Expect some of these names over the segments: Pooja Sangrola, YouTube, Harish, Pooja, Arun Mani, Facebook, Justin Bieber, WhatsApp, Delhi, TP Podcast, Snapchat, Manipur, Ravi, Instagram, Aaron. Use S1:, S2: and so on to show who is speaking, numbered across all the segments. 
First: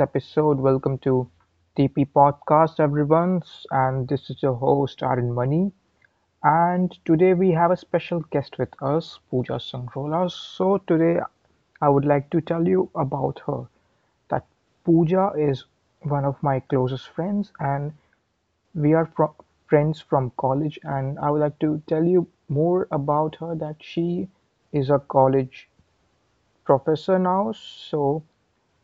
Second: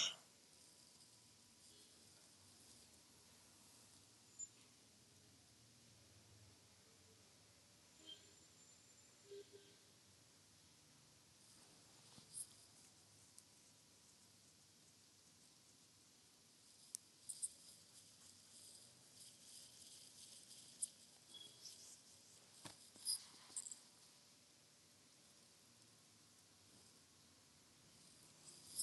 S1: episode. Welcome to TP Podcast, everyone. And this is your host Arun Mani. And today we have a special guest with us, Pooja Sangrola. So today I would like to tell you about her. That Pooja is one of my closest friends, and we are fro- friends from college. And I would like to tell you more about her. That she is a college professor now, so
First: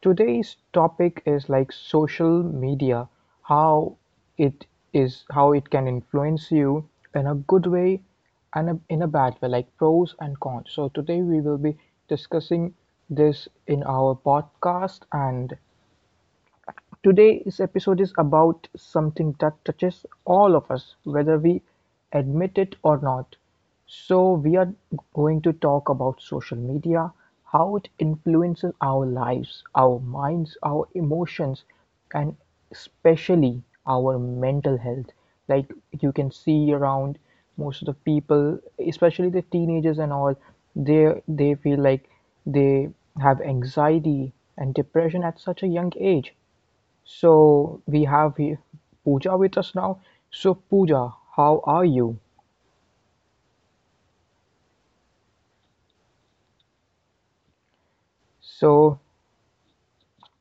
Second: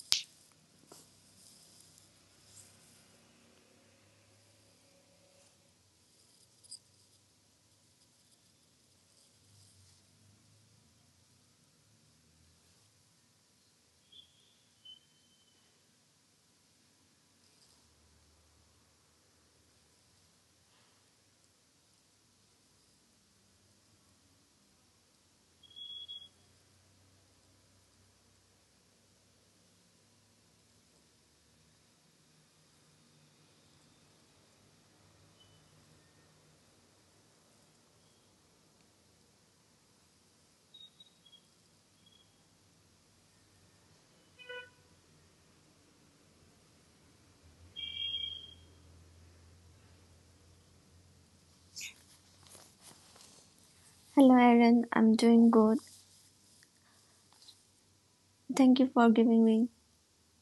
S1: today's topic is like social media, how it how it can influence you in a good way and in a bad way, like pros and cons. So today we will be discussing this in our podcast. And today's episode is about something that touches all of us, whether we admit it or not. So we are going to talk about social media, how it influences our lives, our minds, our emotions, and especially our mental health. Like you can see around most of the people, especially the teenagers and all, they feel like they have anxiety and depression at such a young age. So we have here Pooja with us now. So Pooja, how are you?
S2: Hello, Aaron. I'm doing good. Thank you
S1: So
S2: for giving me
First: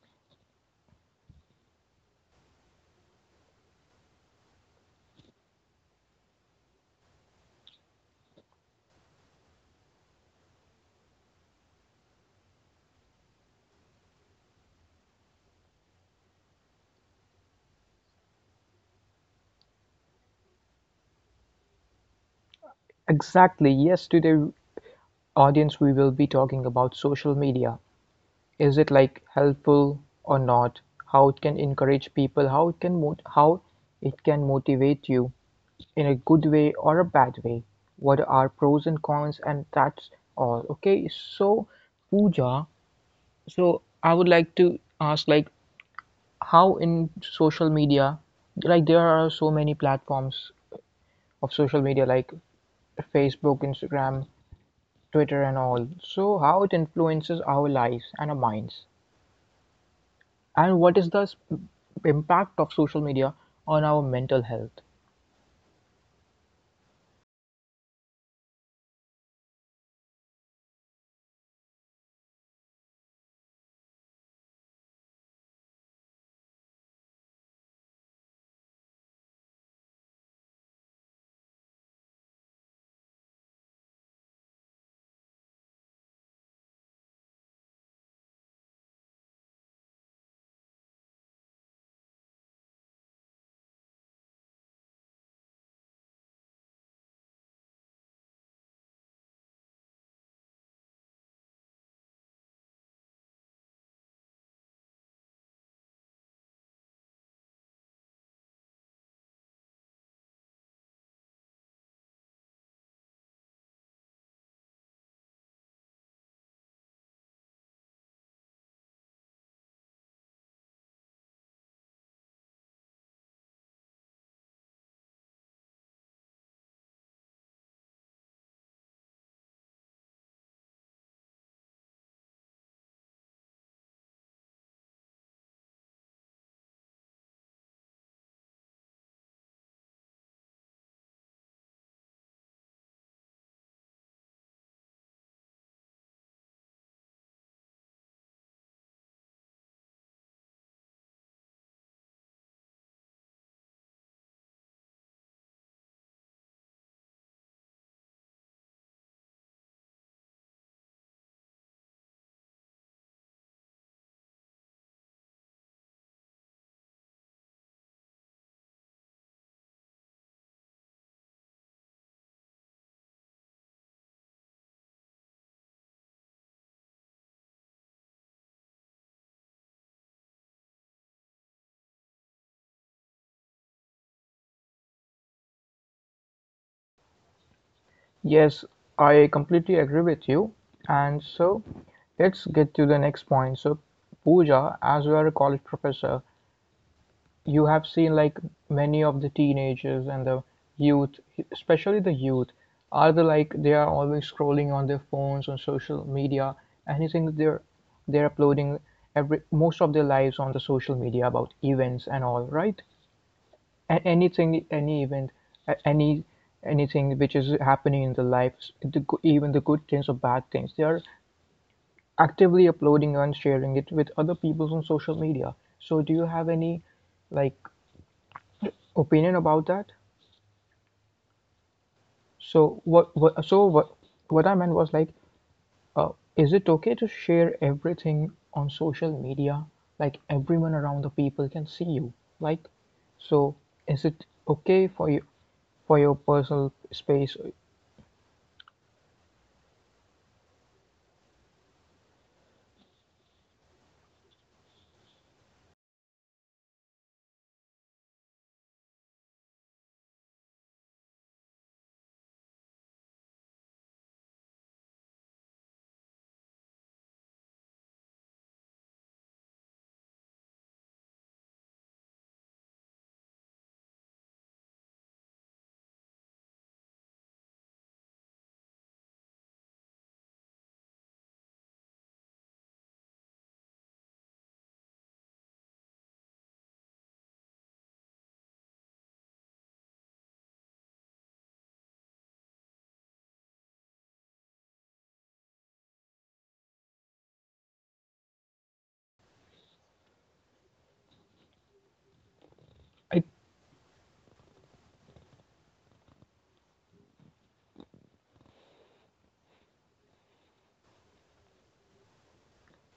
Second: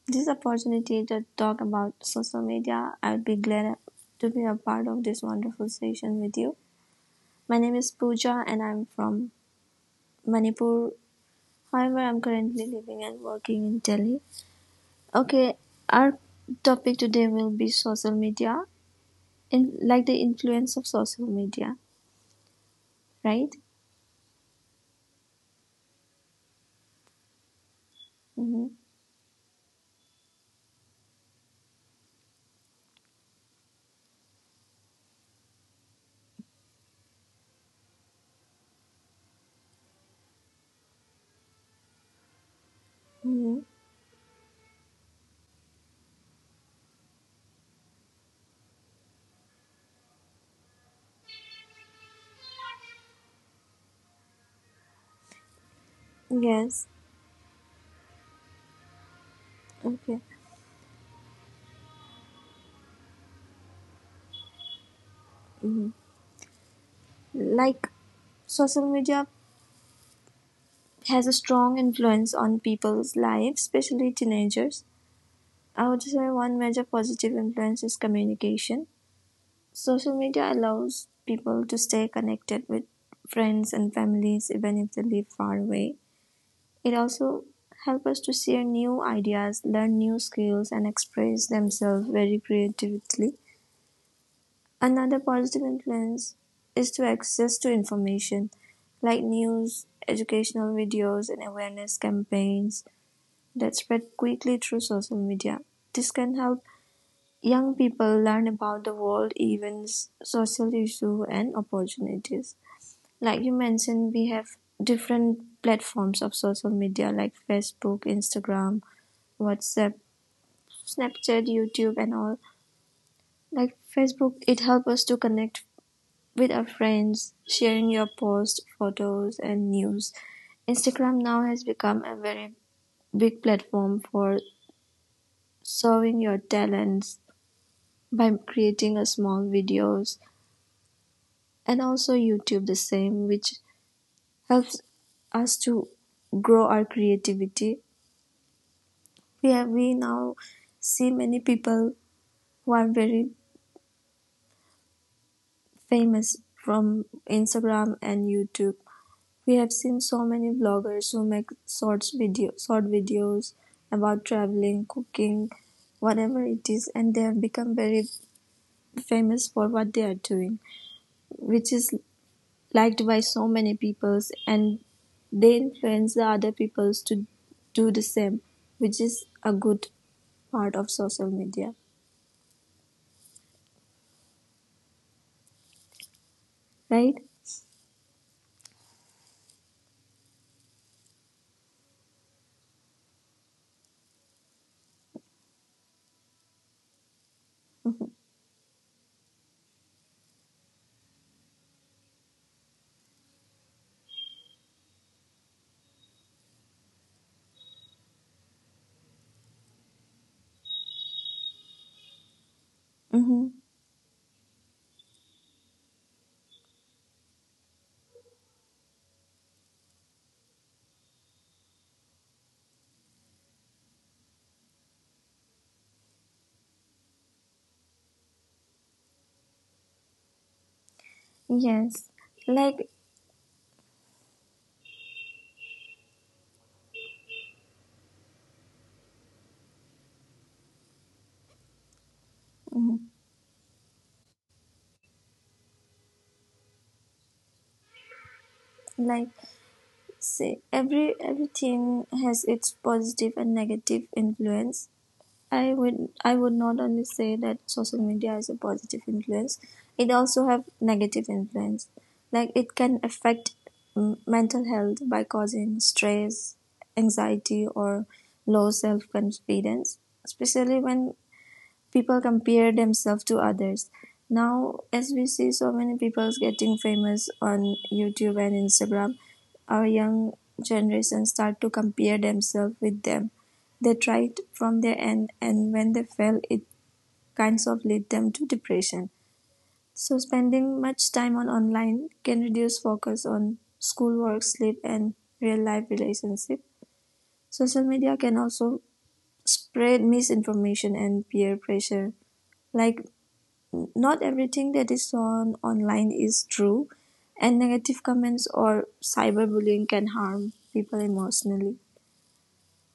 S2: this opportunity to talk about social media. I'll be glad to be a part of this wonderful session with you. My name is Pooja and I'm from Manipur. However, I'm currently living and working in Delhi. Okay, our topic today will be social media, like the influence of social media, right?
S1: exactly, yes, today, audience, we will be talking about social media.
S2: Mm-hmm.
S1: Is it like helpful or not? How it can encourage people, how it can motivate you in a good way or a bad way. What are pros and cons, and that's all. Okay, so Pooja,
S2: Mm-hmm.
S1: so I would like to ask, like, how in social media, like there are so many platforms of social media, like Facebook, Instagram, Twitter, and all. So how it
S2: Yes.
S1: influences our lives and our minds,
S2: Okay.
S1: and what is the impact of social media on our mental health?
S2: Mm-hmm. Like social media has a strong influence on people's lives, especially teenagers. I would say one major positive influence is communication. Social media allows people to stay connected with friends and families even if they live far away. It also helps us to share new ideas, learn new skills, and express themselves very creatively. Another positive influence is to access to information like news, educational videos, and awareness campaigns that spread quickly through social media. This can help young people learn about the world events, social issues, and opportunities. Like you mentioned, we have different platforms of social media like Facebook, Instagram, WhatsApp, Snapchat, YouTube, and all. Like Facebook, it helps us to connect with our friends, sharing your posts, photos, and news. Instagram now has become a very big platform for showing your talents by creating a small videos, and also YouTube the same, which helps us to grow our creativity. We now see many people who are very famous from Instagram and YouTube. We have seen so many vloggers who make short videos about traveling, cooking, whatever it is, and they have become very famous for what they are doing, which is liked by so many peoples, and they influence the other peoples to do the same, which is a good part of social media, right?
S1: Yes, I completely agree with you. And so let's get to the next point. So Pooja, as you are a college professor, you have
S2: Mm-hmm.
S1: seen, like, many of the teenagers and the youth especially the youth are the, like, they are always scrolling on their phones on social media. Anything they're uploading every most of their lives on the social media about events and all, right?
S2: Mm-hmm.
S1: And anything, any event, a- any anything which is happening in the lives, even the good things or bad things, they are actively uploading and sharing it with other people on social media. So do you have any, like, opinion about that?
S2: Yes.
S1: So
S2: Like
S1: what I meant was, like, uh, is it okay to share everything on social media? Like, everyone around the people can see you. Like,
S2: mhm.
S1: so is it okay for you, for your personal space?
S2: Like, say, everything has its positive and negative influence. I would not only say that social media is a positive influence. It also have negative influence. Like it can affect mental health by causing stress, anxiety, or low self confidence, especially when people compare themselves to others. Now, as we see so many people getting famous on YouTube and Instagram, our young generation start to compare themselves with them. They tried from their end, and when they fail, it kinds of lead them to depression. So, spending much time on online can reduce focus on schoolwork, sleep, and real life relationship. Social media can also spread misinformation and peer pressure, like
S1: I
S2: not everything that is on online is true, and negative comments or cyberbullying can harm people emotionally.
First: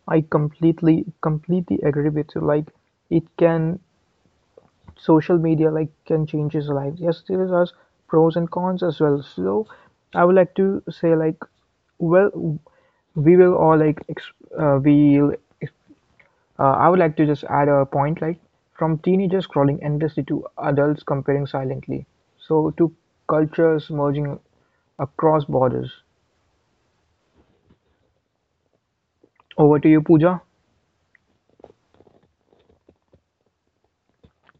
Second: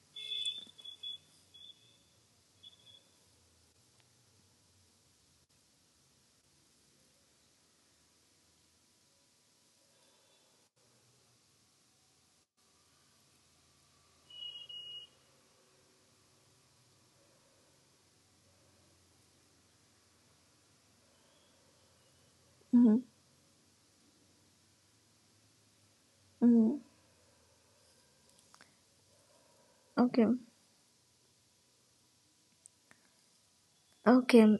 S1: I completely agree with you. Like, it can, social media, like, can change his life. Yes, there is us pros and cons as well. So I would like to say, like, well, we will all like ex- we'll I would like to just add a point, like, from teenagers scrolling endlessly to adults comparing silently. So to
S2: Mm-hmm.
S1: cultures merging across borders.
S2: Mm-hmm.
S1: Over to you,
S2: Okay.
S1: Pooja.
S2: Okay.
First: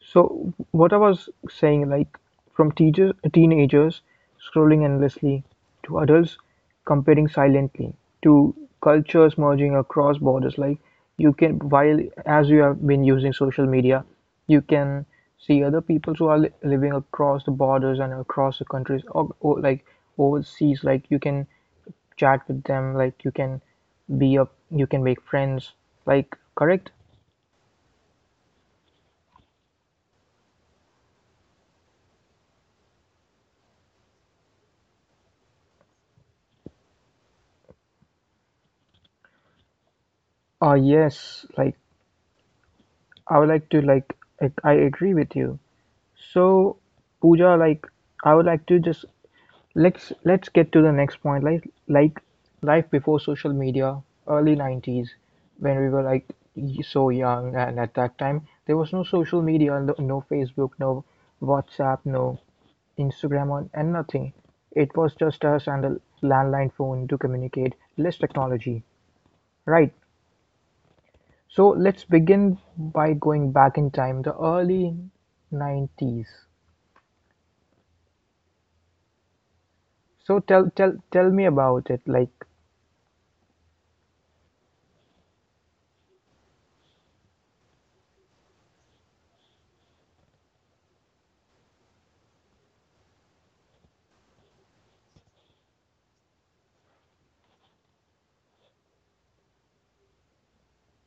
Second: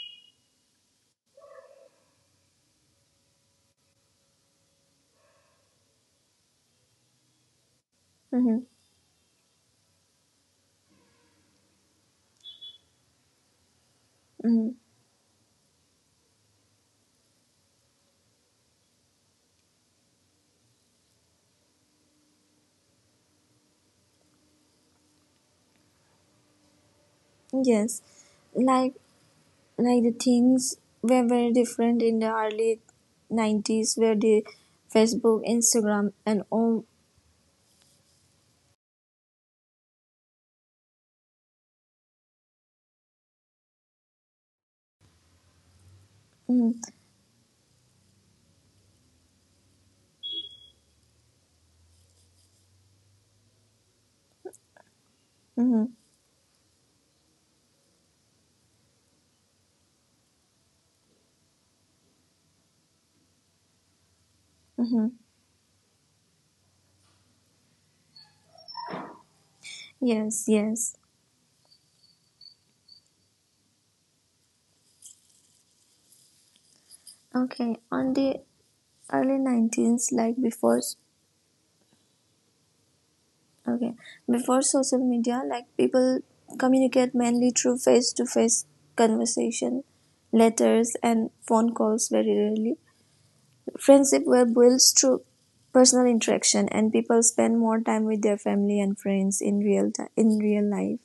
S1: So what I was saying, like, from teenagers scrolling endlessly to adults comparing silently to
S2: Mm-hmm.
S1: cultures merging across borders. Like you can, while as you have been using social media, you
S2: Mm-hmm.
S1: can see other people who are living across the borders and across the countries, or like overseas. Like you can chat with them. Like you can you can make friends. Like, correct?
S2: Yes. Like like the things were very different in the early 90s, where the Facebook, Instagram and all.
S1: Ah yes. Like, I would like to like, I agree with you. So
S2: Mm-hmm.
S1: Pooja, like, I would like to just, let's get to the next point. Like, life before social media, early 90s, when
S2: Mm-hmm.
S1: we were like so young, and at that time there was no social media, no Facebook, no WhatsApp, no Instagram, on and nothing. It
S2: Mm-hmm.
S1: was just us and a landline phone to communicate. Less technology, right?
S2: Yes, yes.
S1: So let's begin by going back in time, the early 90s.
S2: Okay. On the early 19s,
S1: So
S2: like
S1: tell tell tell me about it. Like,
S2: okay, before social media, like people communicate mainly through face to face conversation, letters, and phone calls very rarely. Friendship were built through personal interaction, and people spend more time with their family and friends in real time, in real life.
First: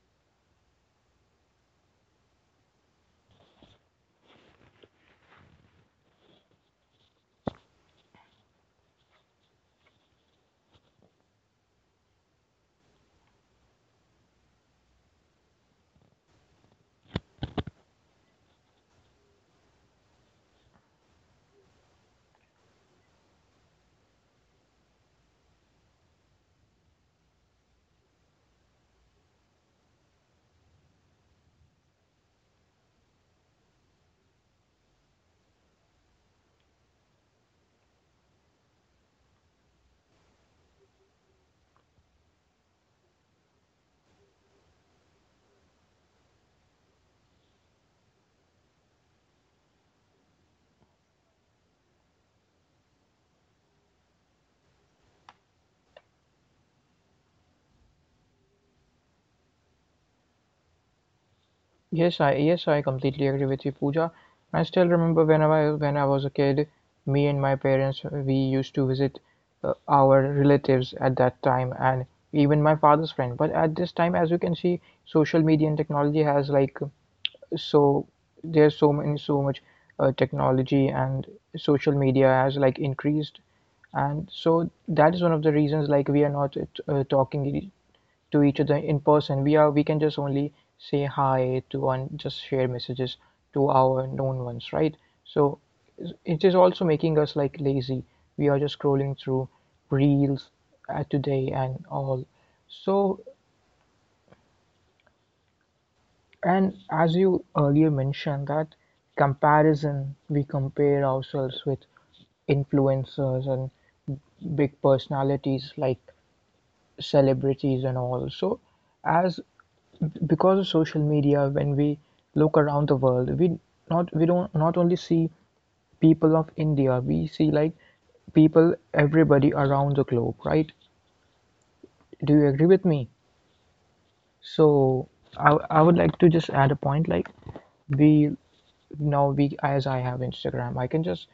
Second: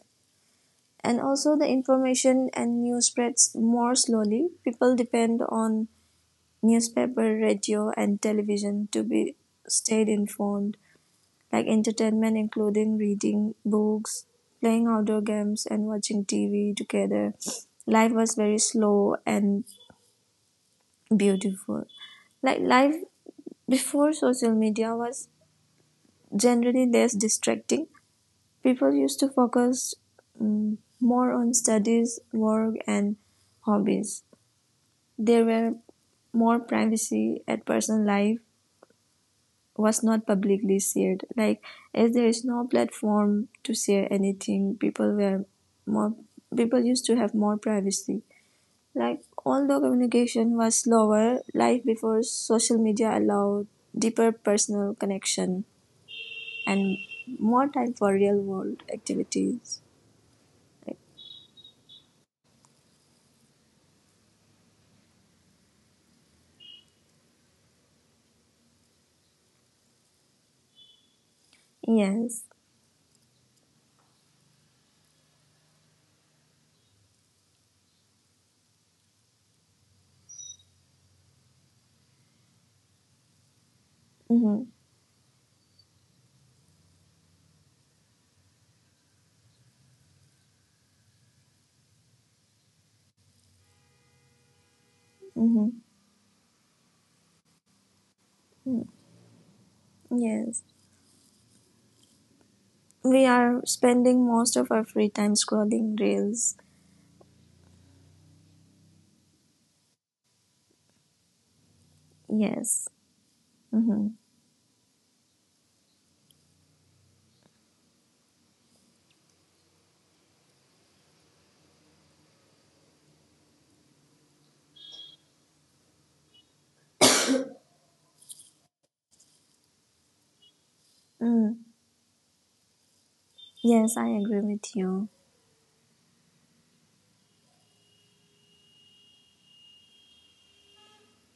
S2: And also, the information and news spreads more slowly. People depend on newspaper, radio, and television to be stayed informed, like entertainment including reading books, playing outdoor games and watching TV together. Life was very slow and beautiful. Like life before social media was generally less distracting. People used to focus more on studies, work and hobbies. There were more privacy, at personal life was not publicly shared. Like as there is no platform to share anything, more people used to have more privacy. Like although communication was slower, life before social media allowed deeper personal connection and more time for real world activities.
S1: yes, I completely agree with you, Pooja. I still remember when I was a kid, me and my parents we used to visit our relatives at that time, and
S2: Yes.
S1: even my father's friend. But at this time, as you can see, social media and technology has, like, so there's so much technology and social media has, like, increased, and
S2: Mm-hmm.
S1: so that is one of the reasons, like, we are not uh, talking e- to each other in person. We are, we can just only say hi to and just share messages to our known ones, right? So
S2: Mm-hmm.
S1: it is also making us, like, lazy. We are just
S2: Mm.
S1: scrolling through reels
S2: Yes.
S1: today and all. So,
S2: We are spending most of our free time scrolling reels.
S1: and as you earlier mentioned, that comparison, we compare ourselves with
S2: Yes.
S1: influencers and
S2: Mm-hmm.
S1: big personalities like celebrities and all. So, as because of social media, when we look around the world, we not we don't not only see people of India, we see, like, people everybody around the globe, right?
S2: Mm.
S1: Do you agree with me?
S2: Yes, I agree with you.
S1: So I would like to just add a point, like, we now we as I have Instagram, I can just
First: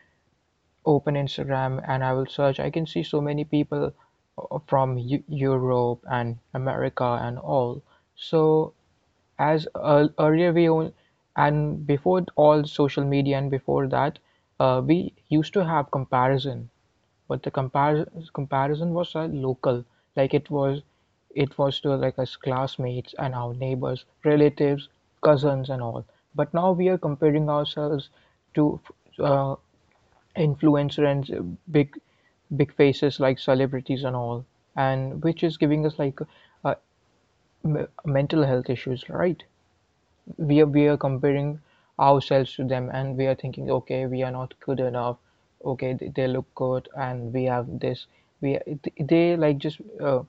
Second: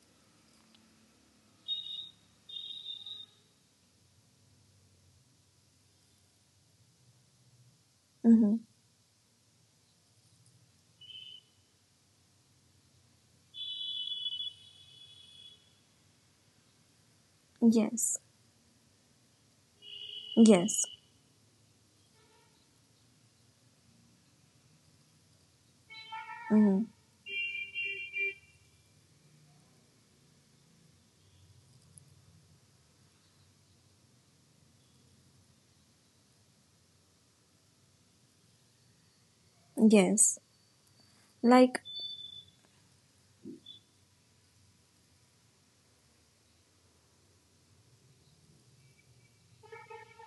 S1: open Instagram and I will search. I can see so many people Europe and America and all.
S2: Mm-hmm.
S1: So, as earlier we own and before all social media and before that, we used to have comparison, but the
S2: Yes.
S1: comparison comparison was local. Like it was,
S2: Yes.
S1: it was to, like, us classmates and our neighbors, relatives, cousins and all. But now
S2: Mm-hmm.
S1: we are comparing ourselves to uh, influencer and big faces like celebrities and all, and which is giving us, like, uh, mental health issues, right?
S2: Yes.
S1: We are, we are comparing
S2: Like
S1: ourselves to them, and we are thinking, okay, we are not good enough. Okay, they look good and we have this, we they like just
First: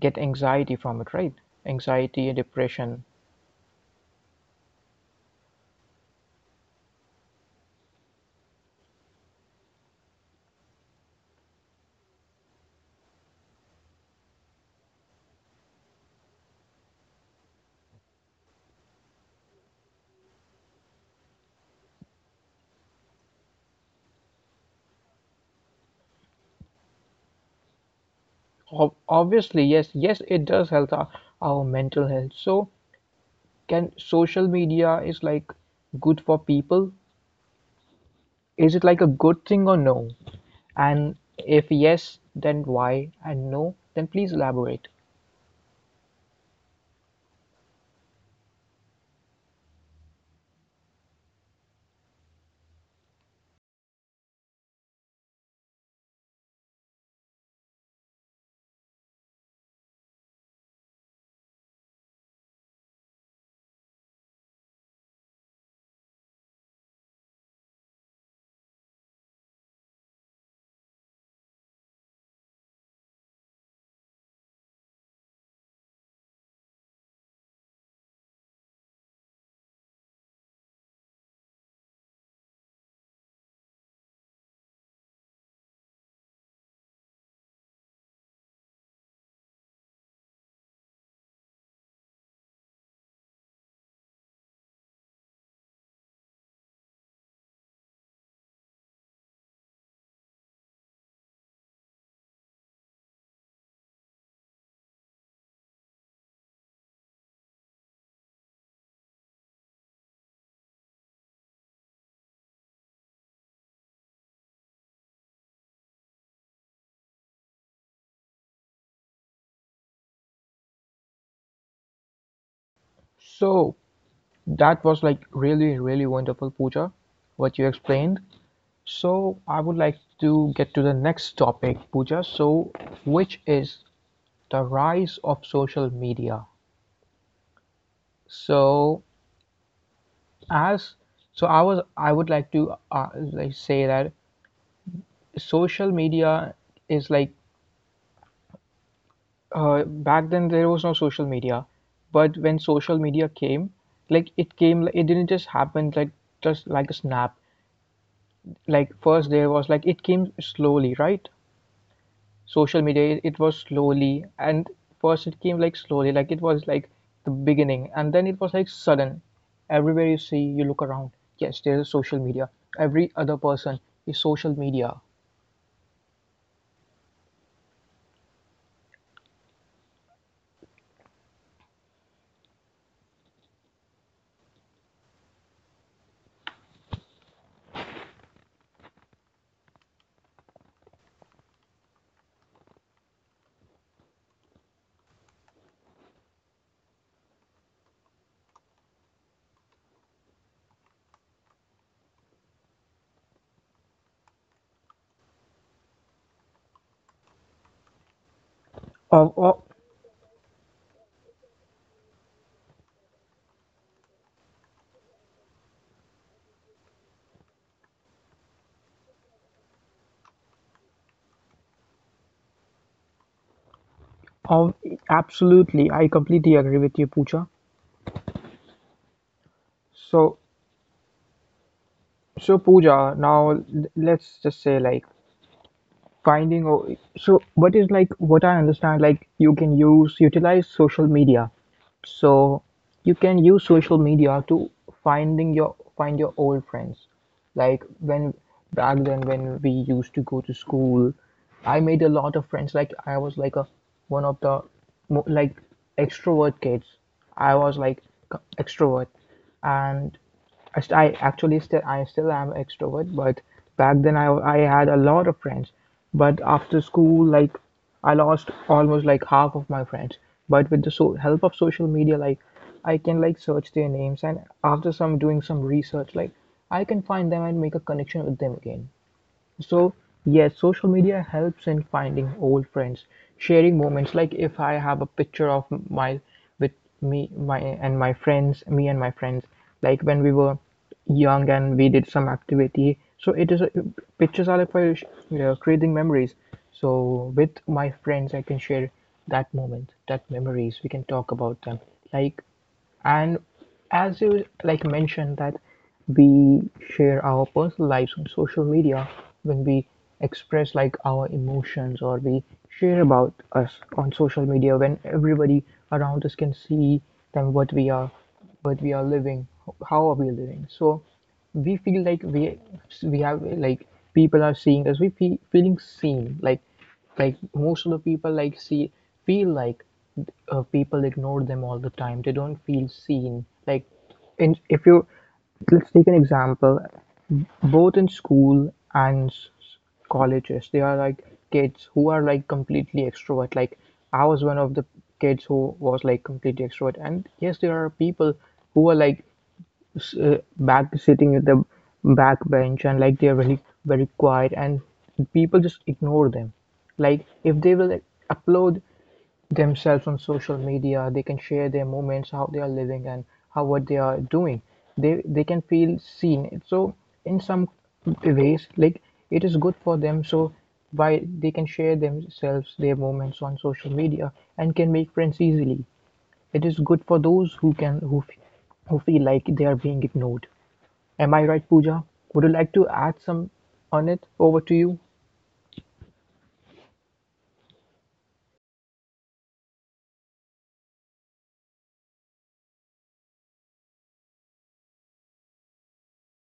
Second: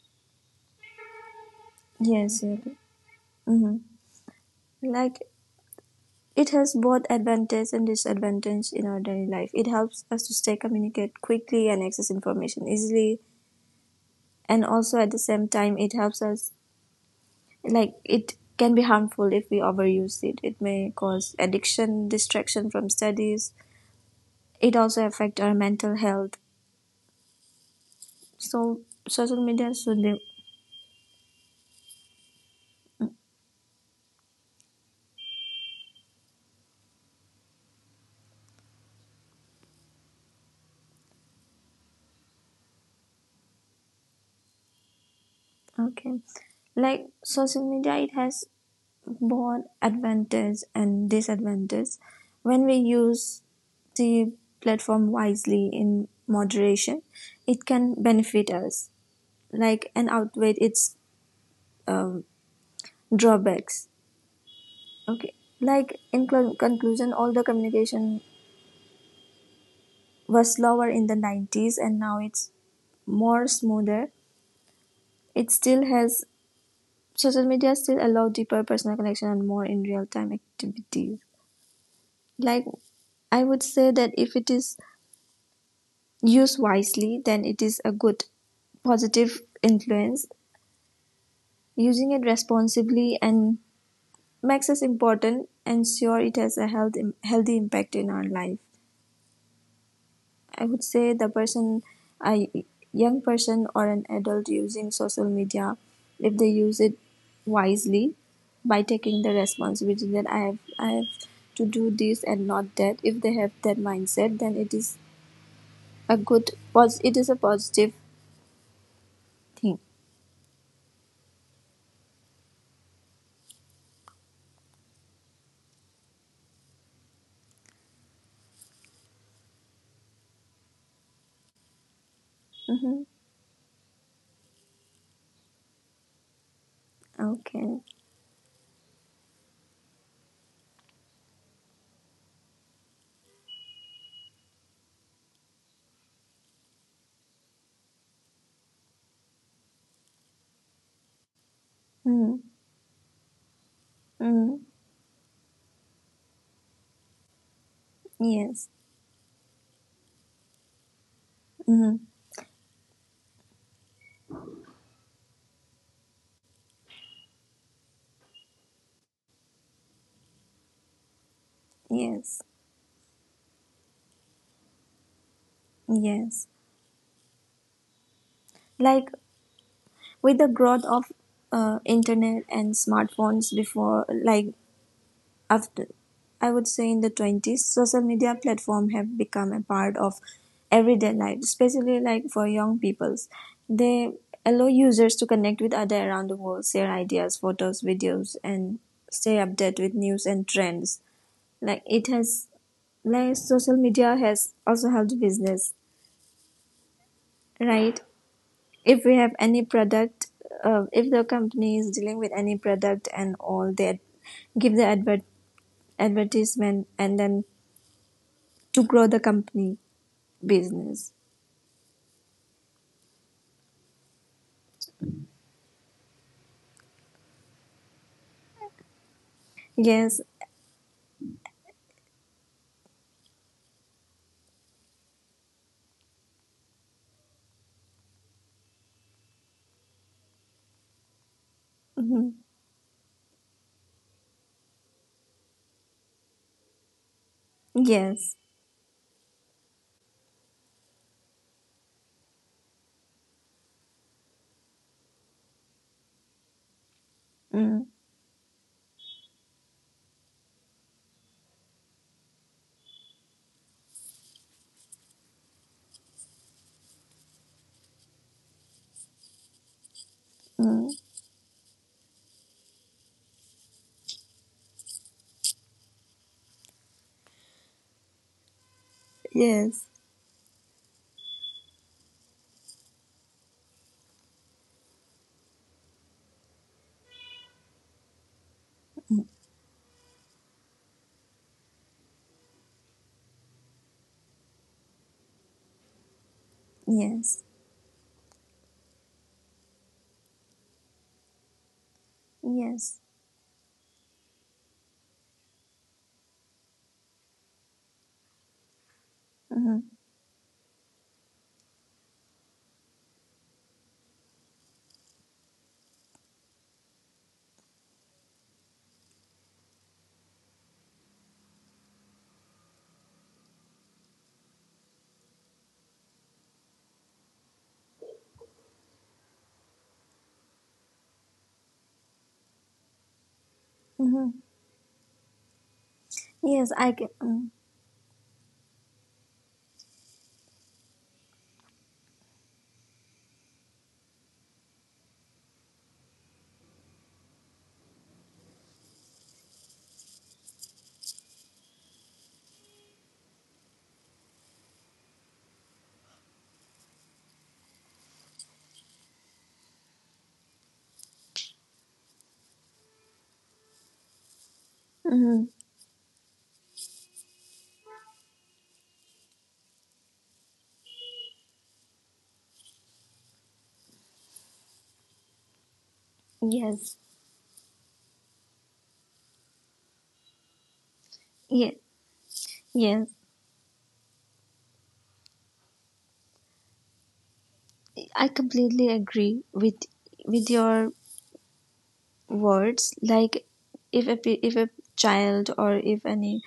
S1: get anxiety from it, right? Anxiety and
S2: yes. Yes.
S1: depression.
S2: Mm-hmm. Like it has both advantage and disadvantage in our daily life. It helps us to stay communicate quickly and access information easily, and also at the same time it helps us, like, it can be harmful if we overuse it. It may cause addiction, distraction from studies. It also affect our mental health. So social
S1: Obviously,
S2: media
S1: yes,
S2: should
S1: yes,
S2: be.
S1: it does help our mental health. So,
S2: mm,
S1: can, social media is, like, good for people? Is it, like, a good thing or no? And if yes, then why, and no, then please elaborate.
S2: okay. Like social media, it has both advantage and disadvantage. When we use the platform wisely in moderation, it can benefit us, like, and outweigh its um, drawbacks. Okay, like in conclusion, all the communication was slower in the 90s and now it's more smoother. It still has, social media still allow deeper personal connection and more in real time activities. Like, I would say that if it is used wisely, then it is a good, positive influence. Using it responsibly and makes us important and sure it has a healthy impact in our life. I would say the person, a young person or an adult using social media, if they use it wisely by taking the responsibility that I have to do this and not that. If they have that mindset, then it is a good, it is a positive thing.
S1: So that was, like, really, really wonderful, Pooja, what you explained. So I would like to get to the next topic, Pooja. So,
S2: Hmm.
S1: which is the rise of social media?
S2: Okay.
S1: So, as, I would like to, like, say that social media is, like, back then there was no social media, but
S2: Mm.
S1: when social media came, like, it
S2: Mm.
S1: came, it didn't just happen like just like a snap.
S2: Yes.
S1: Like, first there was, like, it came slowly, right?
S2: Mm.
S1: Social media, it was slowly, and first it came, like, slowly. Like, it was, like, the beginning, and then it was, like, sudden. Everywhere you see, you look around, yes, there is social
S2: Yes.
S1: media. Every other person is social media.
S2: Yes. Like with the growth of internet and smartphones before, like after, I would say in the 20s, social media platform have become a part of everyday life, especially like for young peoples. They allow users to connect with other around the world, share ideas, photos, videos, and stay updated with news and trends. Like it has, like social media has also helped business, right? If we have
S1: Of,
S2: any
S1: of,
S2: product, if the company is dealing with any product and all, they give the advertisement and then to grow the company business.
S1: of absolutely, I completely agree with you, Pooja.
S2: Yes.
S1: So, so Pooja, now, let's just say, like, finding. So, what is, like, what I understand? Like, you can use, utilize social media.
S2: Hmm.
S1: So you can use social media to find your old friends. Like, when
S2: Yes.
S1: back then when we used to go to school, I made a lot of friends. Like, I was like a one of the like extrovert kids. I was
S2: Mm.
S1: like extrovert, and I, st- I actually still I still am extrovert, but back then I had a lot of friends. But after school, like, I lost almost, like, half of my friends. But with
S2: Mm.
S1: the so help of social media, like, I can, like, search their names, and after some doing some research, like, I can find them and make a connection with them again.
S2: Yes.
S1: So, yes, social media helps in finding old friends, sharing moments. Like, if I have a picture of with my friends, me and my friends, like, when we were young and we did some activity. So it is a, pictures are like for creating memories. So
S2: Yes.
S1: with my friends, I can share that moment, that memories. We can talk about them. Like
S2: Yes.
S1: and as you mentioned that we share our personal lives on social media when we
S2: Hmm.
S1: express our emotions, or we share about us on social media when everybody around us can see them, what we are, what we are living, how are we living. So we feel like we have like, people are seeing us, we feel feeling seen. Like, most of the people see feel like people ignore them all the time, they don't feel seen. Like
S2: Hmm.
S1: in if you, let's take an
S2: Yes,
S1: example,
S2: I can. Mm.
S1: both in school and colleges, they are like kids who are like completely extrovert. Like I was one of the kids who was like completely extrovert, and yes, there are people who are like, back sitting at the back bench, and like they're very very quiet, and people just ignore them. Like if they will, like, upload themselves on social media, they can share their moments, how they are living and how, what they are doing, they
S2: Hmm.
S1: can feel seen. So in some ways, like, it is good for them. So why they can share themselves, their moments on social media, and can make friends easily. It is
S2: Yes.
S1: good for those who can, who feel like they are being ignored. Am I right,
S2: Yes.
S1: Pooja? Would you like to
S2: Yes,
S1: add some on it? Over to you.
S2: I completely agree with your words. Like, if a child or if any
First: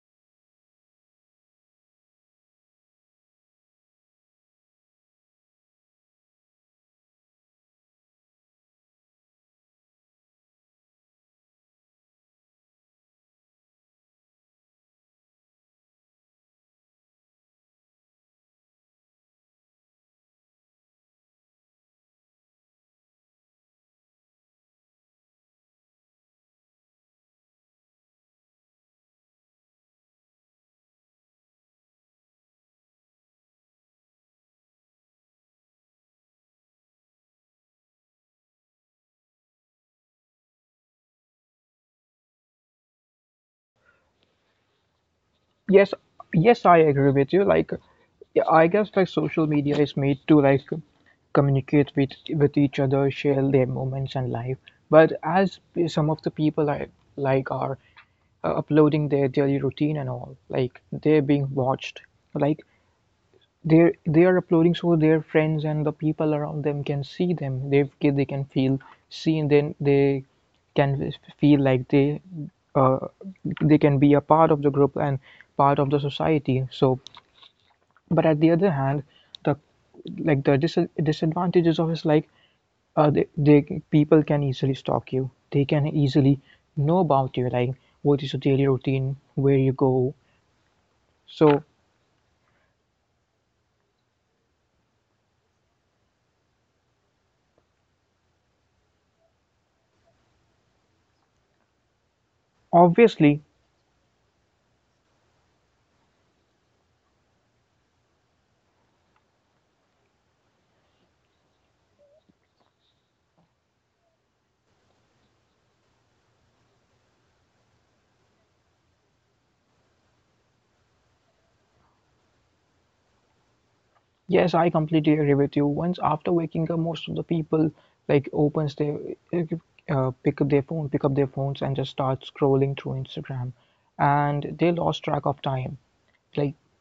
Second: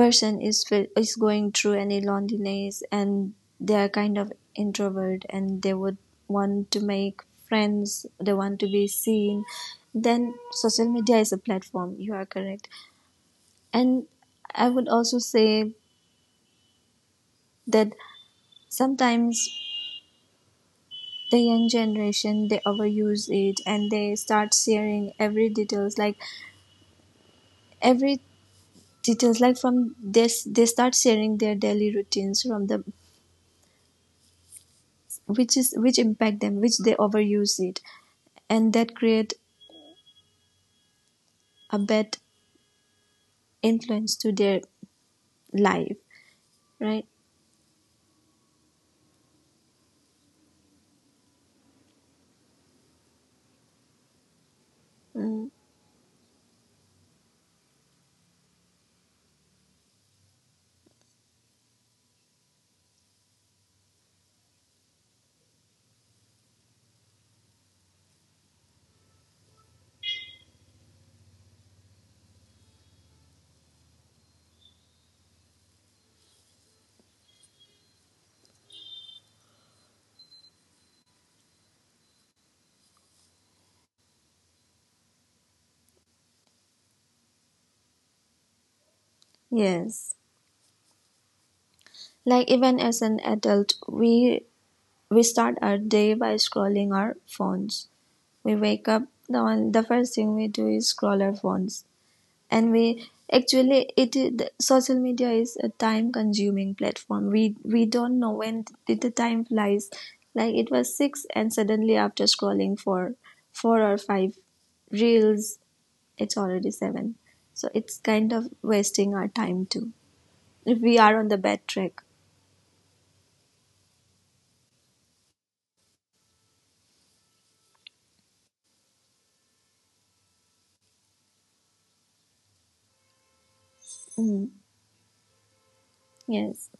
S2: person is going through any loneliness, and they are kind of introvert, and they would want to make friends, they want to be seen, then social media is a platform. You are correct. And I would also say that sometimes the young generation they overuse it, and they start sharing every details, like every details, like from this they start sharing their daily routines from the which impact them, which they overuse it, and that create a bad influence to their
S1: Yes,
S2: life.
S1: yes, I
S2: Right.
S1: agree with you. Like, yeah, I guess like social media is made to, like, communicate with each other, share their moments and life. But
S2: Mm.
S1: as some of the people, I like, are uploading their daily routine and all, like they're being watched. Like they are uploading so their friends and the people around them can see them, they can feel seen, then they can feel like they, uh, they can be a part of the group and part of the society. So but at the other hand, the, like the disadvantages of is like, they, people can easily stalk you, they can easily know about you, like what is your daily routine, where you go.
S2: Yes.
S1: So
S2: Like even as an adult, we start our day by scrolling our phones. We wake up, the first thing we do is scroll our phones. And we
S1: obviously.
S2: actually, the social media is a time consuming platform. We don't know when did the time flies. Like it was 6 and suddenly after scrolling for 4 or 5 reels, it's already 7. So it's kind of wasting our time too. If we are on the bad track.
S1: Yes, I completely agree with you. Once after waking up, most of the people like opens their, pick up their phones, and just start scrolling through Instagram,
S2: Mm.
S1: and they lost track of time. Like
S2: Yes.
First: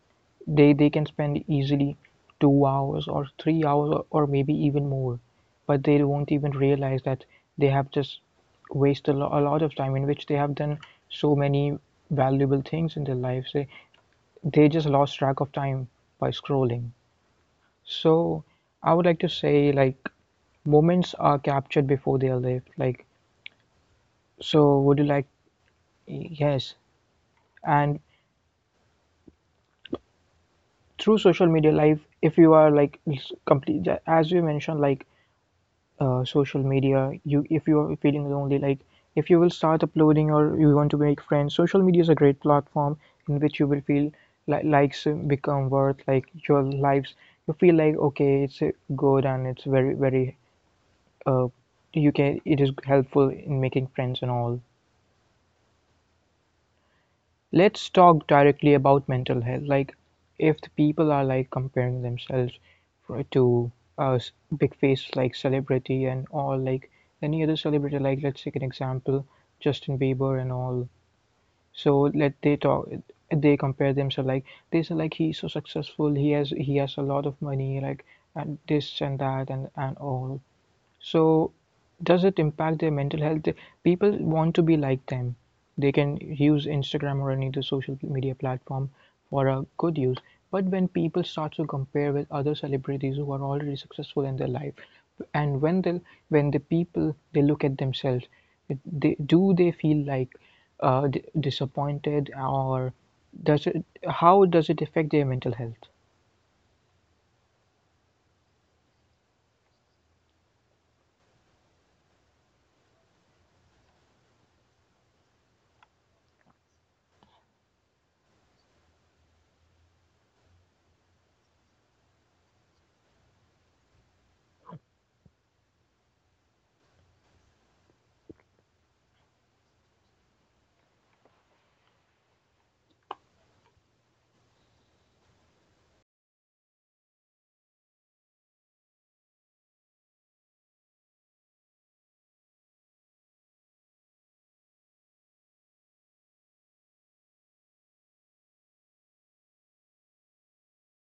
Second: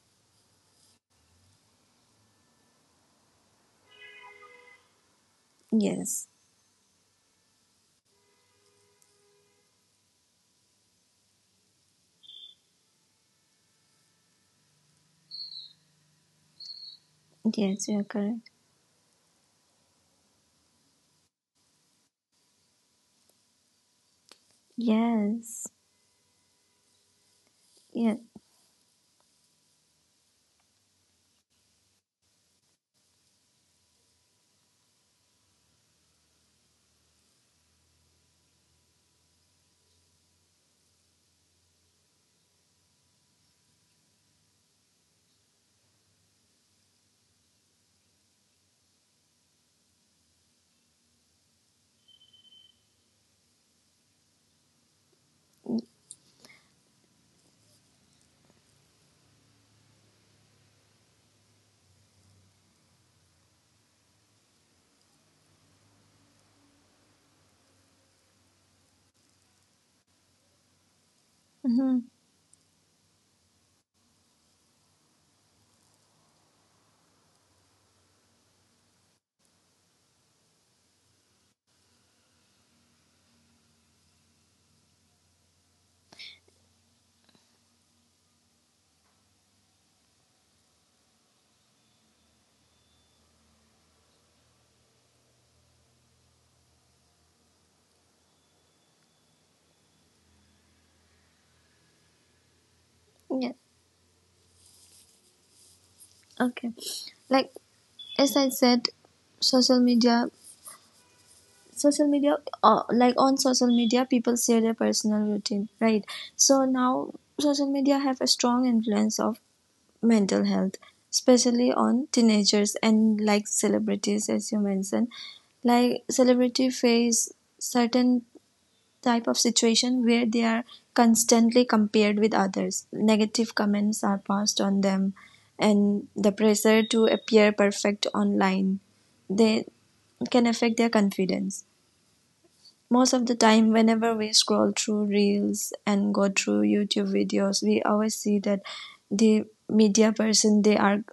S1: they can spend easily 2 hours or 3 hours, or maybe even more, but they
S2: Yes.
S1: won't even realize that they have just wasted a a lot of time, in which they have done so many valuable things in their lives. They just lost track of time by scrolling.
S2: Yes, you're
S1: So
S2: correct.
S1: I would like to say, like, moments are captured before they are lived. Like, so would you like,
S2: Yes.
S1: yes. And
S2: Yeah.
S1: through social media life, if you are like complete ja, as you mentioned, like, social media, you, if you are feeling lonely, like, if you will start uploading or you want to make friends, social media is a great platform in which you will feel like, likes become worth like your lives. You feel like, okay, it's good, and it's very very uh, you can, it is helpful in making friends and all. Let's talk directly about mental health. Like, if the people are like comparing themselves to, uh, s- big face like celebrity and all, like any other celebrity. Like let's take an example, Justin Bieber and all.
S2: Hmm.
S1: So let they talk, they compare themselves, like they say like he's so successful, he has a lot of money, like, and this and that, and all. So, does it impact their mental health? They, people want to be like them. They can use Instagram or any other social media platform for a good use. But when people start to compare with other celebrities who are already successful in their life, and when they, when the people they look at themselves, it, they, do they feel like, uh, d- disappointed, or
S2: Yeah.
S1: does it, how does it affect their mental health?
S2: Okay. Like as I said, social media social media, like on social media people share their personal routine, right? So now social media have a strong influence of mental health, especially on teenagers and like celebrities, as you mentioned. Like celebrity face certain type of situation where they are constantly compared with others. Negative comments are passed on them, and the pressure to appear perfect online, they can affect their confidence. Most of the time, whenever we scroll through reels and go through YouTube videos, we always see that the media person they are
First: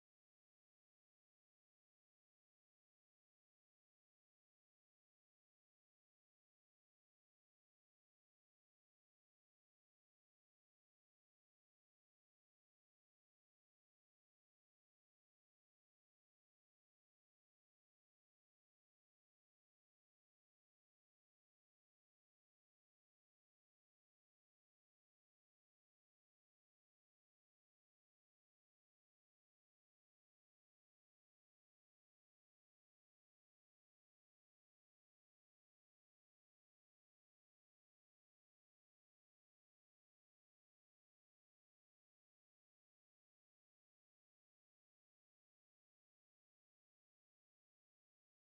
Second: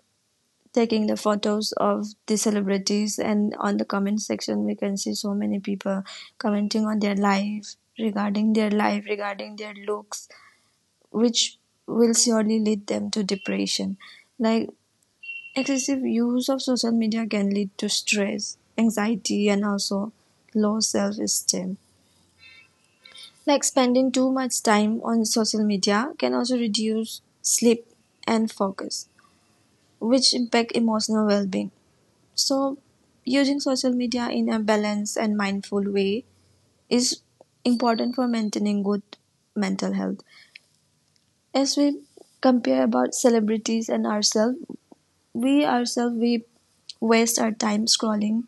S2: taking the photos of the celebrities, and on the comment section we can see so many people commenting on their life, regarding their life, regarding their looks, which will surely lead them to depression. Like excessive use of social media can lead to stress, anxiety and also low self-esteem. Like spending too much time on social media can also reduce sleep and focus, which impact emotional well-being. So, using social media in a balanced and mindful way is important for maintaining good mental health. As we compare about celebrities and ourselves, we waste our time scrolling,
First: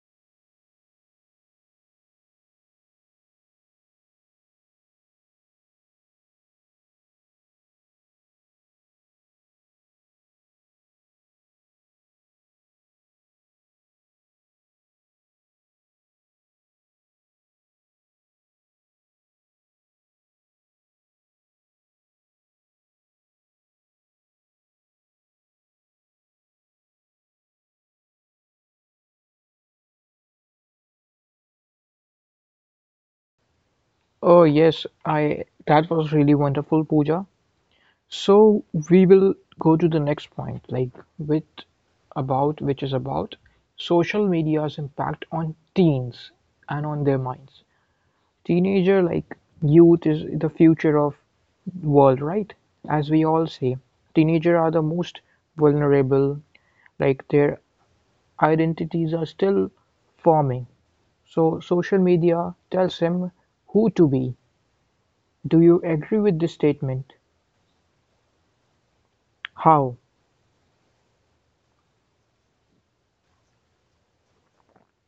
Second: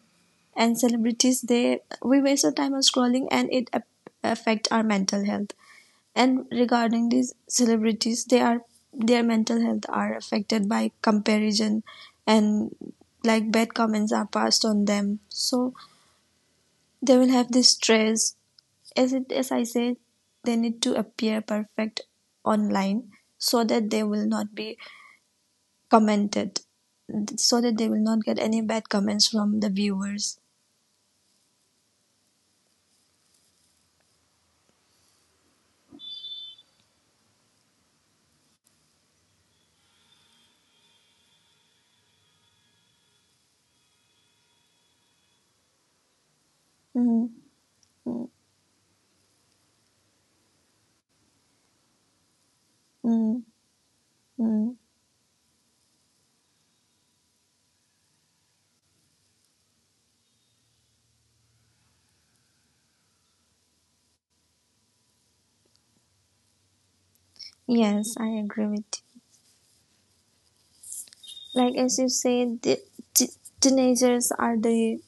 S2: and celebrities they, we waste our time on scrolling, and it affect our mental health. And regarding these celebrities, they are their mental health are affected by comparison and like bad comments are passed on them, so they will have this stress. As I said, they need to appear perfect online so that they will not be commented, so that they will not get any bad comments from the viewers.
S1: Oh yes, I, that was really wonderful, Pooja. So we will go to the next point, like, with about, which is about social media's impact on teens and on their
S2: Mm.
S1: minds.
S2: Mm.
S1: Teenager, like youth, is the future of world, right? As we
S2: Mm.
S1: all say, teenager are
S2: Mm.
S1: the most vulnerable. Like their identities are still forming. So social media tells them who to be. Do you agree with this statement?
S2: Yes, I agree with you.
S1: How?
S2: Like as you said, t- teenagers are the.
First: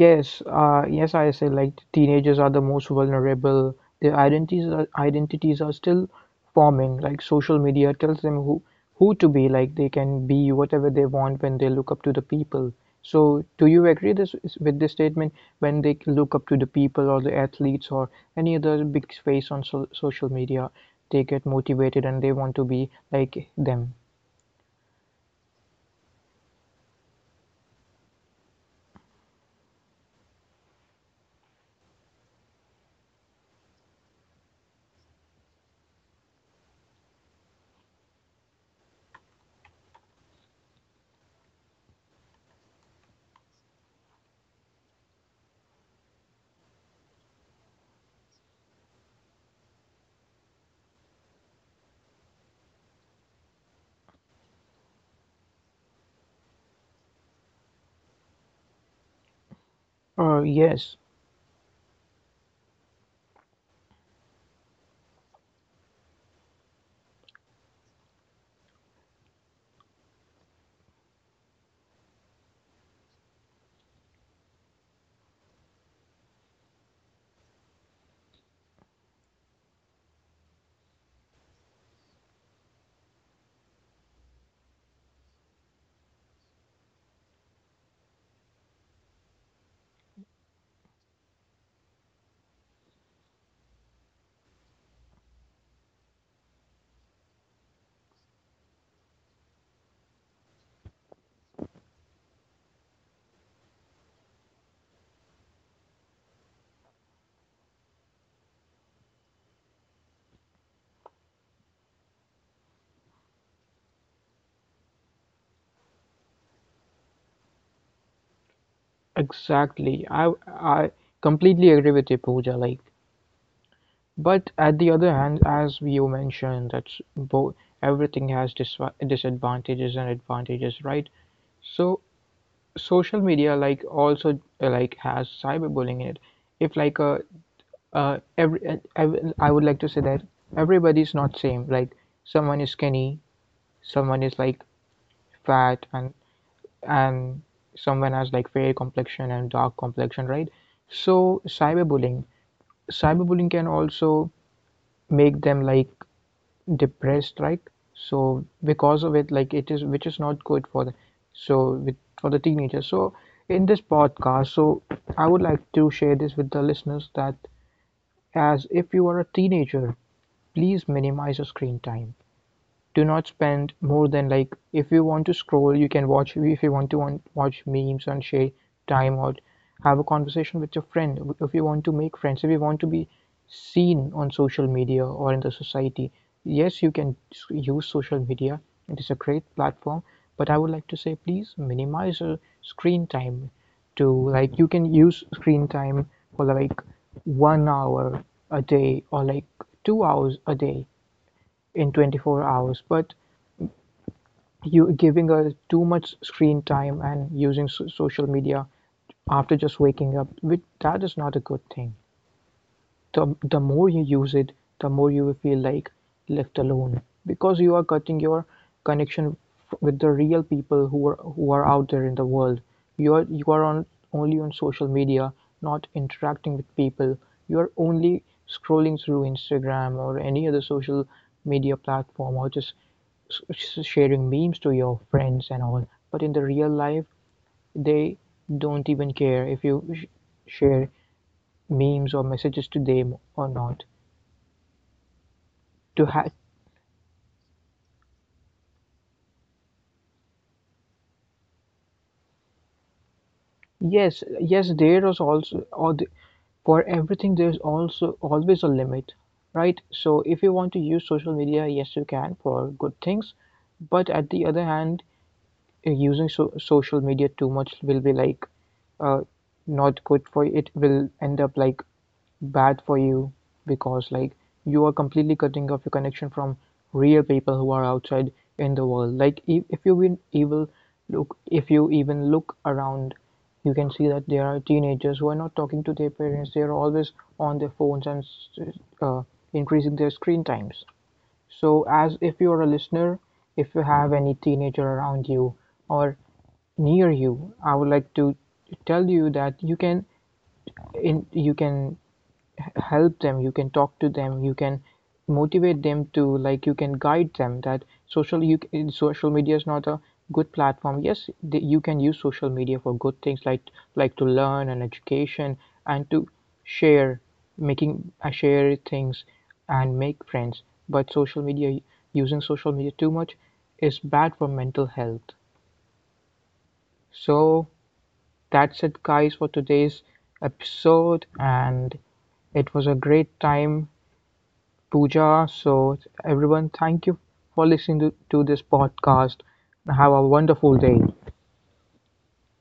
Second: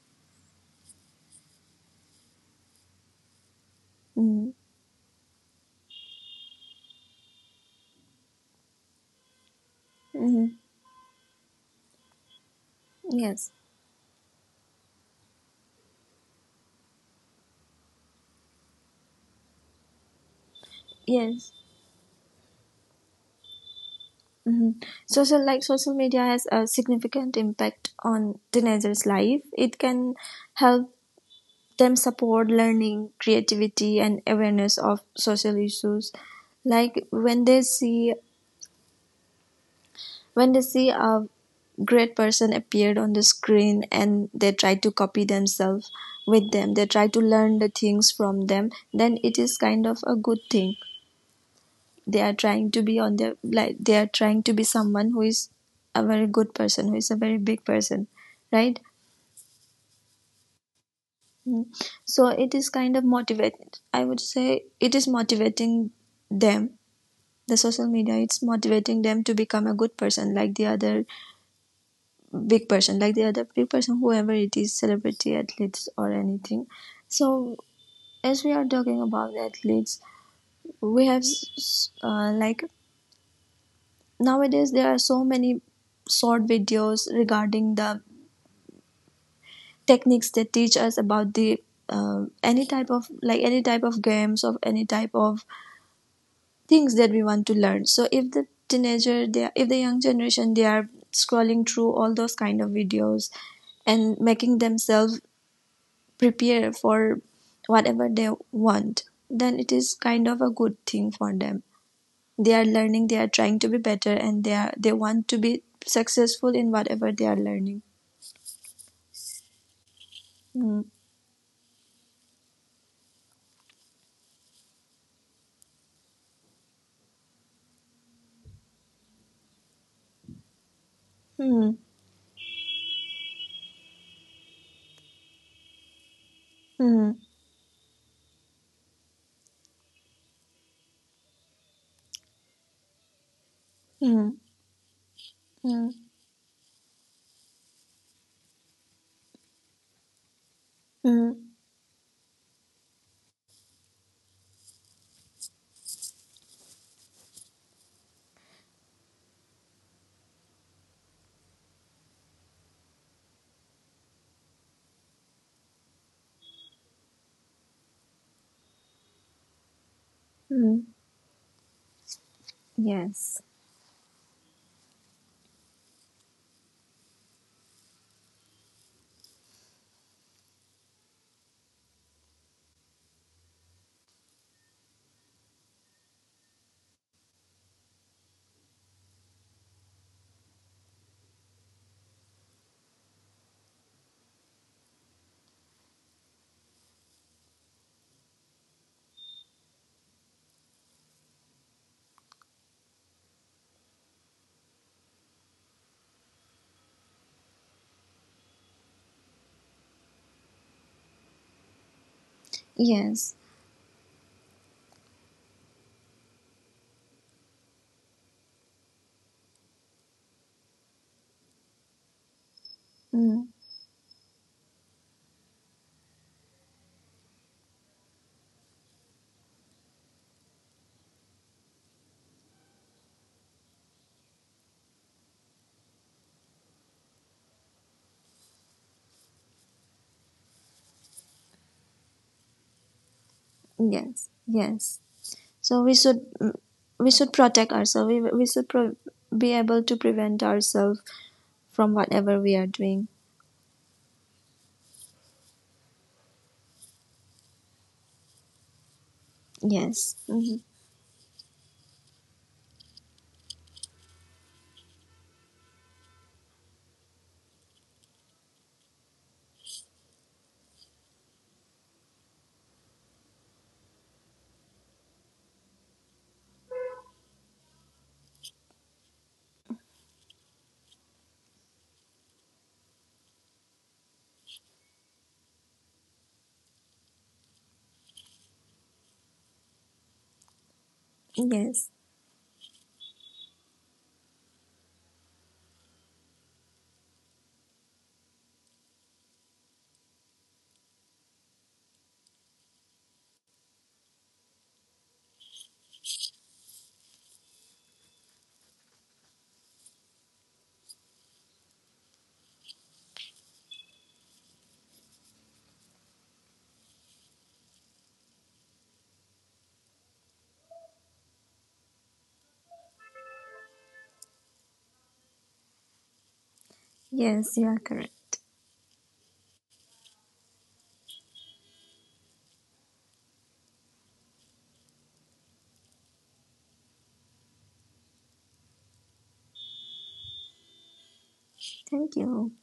S1: Yes, yes, I say like teenagers are the most vulnerable. Their
S2: Mm.
S1: identities are still forming. Like social media tells them who to be. Like they can
S2: Mm.
S1: be whatever they want when they look up to the people. So,
S2: Yes,
S1: do you agree with this statement, when they look up to the people or the athletes or any other big face on social media, they get
S2: yes.
S1: motivated and they want to be like them?
S2: Hmm. Social media has a significant impact on teenagers' life. It can help them support learning, creativity, and awareness of social issues. Like when they see a great person appeared on the screen and they try to copy themselves with them, they try to learn the things from them, then it is kind of a good thing. They are trying to be on their, like they are trying to be someone who is a very good person, who is a very big person, right?
S1: Yes,
S2: Mm. So it is kind of motivating. I would say it is motivating them, the social media it's motivating them to become a good person like the other big person, like the other big person, whoever it is, celebrity, athletes or anything. So as we are talking about athletes, we have, like nowadays there are so many short videos regarding the techniques that teach us about the any type of, like any type of games, of any type of things that we want to learn. So if the teenager they are, if the young generation they are scrolling through all those kind of videos and making themselves prepare for whatever they want, then it is kind of a good thing for them. They are learning, they are trying to be better, and they want to be successful in whatever they are learning.
S1: exactly.
S2: Mm.
S1: I completely agree with you, Pooja. Like. But at the other hand, as you mentioned, that's both, everything has disadvantages and advantages, right?
S2: Mm.
S1: So social media, like, also like has cyberbullying in it. If like
S2: Mm.
S1: every I would like to say that everybody's not same. Like someone is skinny, someone
S2: Mm.
S1: is like fat,
S2: Mm.
S1: and someone has like fair complexion and dark complexion, right? So
S2: Mm.
S1: cyberbullying can also make them like depressed, right? So because of it, like, it is, which is not good for the, so with for the teenagers. So in this podcast, so I would like to share this with the listeners that, as if you are a teenager, please
S2: Mm.
S1: minimize your screen time. Do not
S2: Yes.
S1: spend more than, like, if you want to scroll, you can watch, if you want to watch memes and share time, or have a conversation with your friend, if you want to make friends, if you want to be seen on social media or in the society, yes you can use social media, it is a great platform. But I would like to say, please minimize your screen time to, like, you can use screen time for like 1 hour a day, or like 2 hours a day in 24 hours. But you giving her too much screen time and using social media after just waking up, which, that is not a good thing.
S2: Yes.
S1: The more you use it, the more you will feel like left alone, because you are cutting your connection with the real people who are, who are out there in the world. You
S2: Mm.
S1: are on only on social media, not interacting with people. You are only scrolling through Instagram or any other social media platform, or just sharing memes to your friends and all, but in the real life they don't even care if you share memes or messages to them or not.
S2: Yes. Yes. So we
S1: To
S2: should
S1: have,
S2: we should protect ourselves. We should be able to prevent ourselves from whatever we are doing.
S1: yes, yes, there is also, for everything there's also always a limit, right?
S2: Yes.
S1: So if you
S2: Mhm.
S1: want to use social media, yes you can, for good things. But at the other hand, using social media too much will be like, uh, not good for you. It will end up like bad for you, because like you are completely cutting off your connection from real people who are outside in the world. Like if you even evil look if you even look around, you can see that there are teenagers who are not talking to their parents, they are always on their phones and, uh, increasing their screen times. So
S2: Yes.
S1: as if you are a listener, if you have any teenager around you or near you, I would like to tell you that you can, you can help them, you can talk to them, you can motivate them to, like, you can guide them that social you social media is not a good platform. Yes, you can use social media for good things, like to learn and education, and to share, making, share things and make friends. But social media, using social media too much, is bad for mental health.
S2: Yes, you
S1: So
S2: are correct.
S1: that's it guys, for today's episode, and it was a great time, Pooja. So, everyone, thank you for listening to this podcast. Have a wonderful day.
S2: Thank you.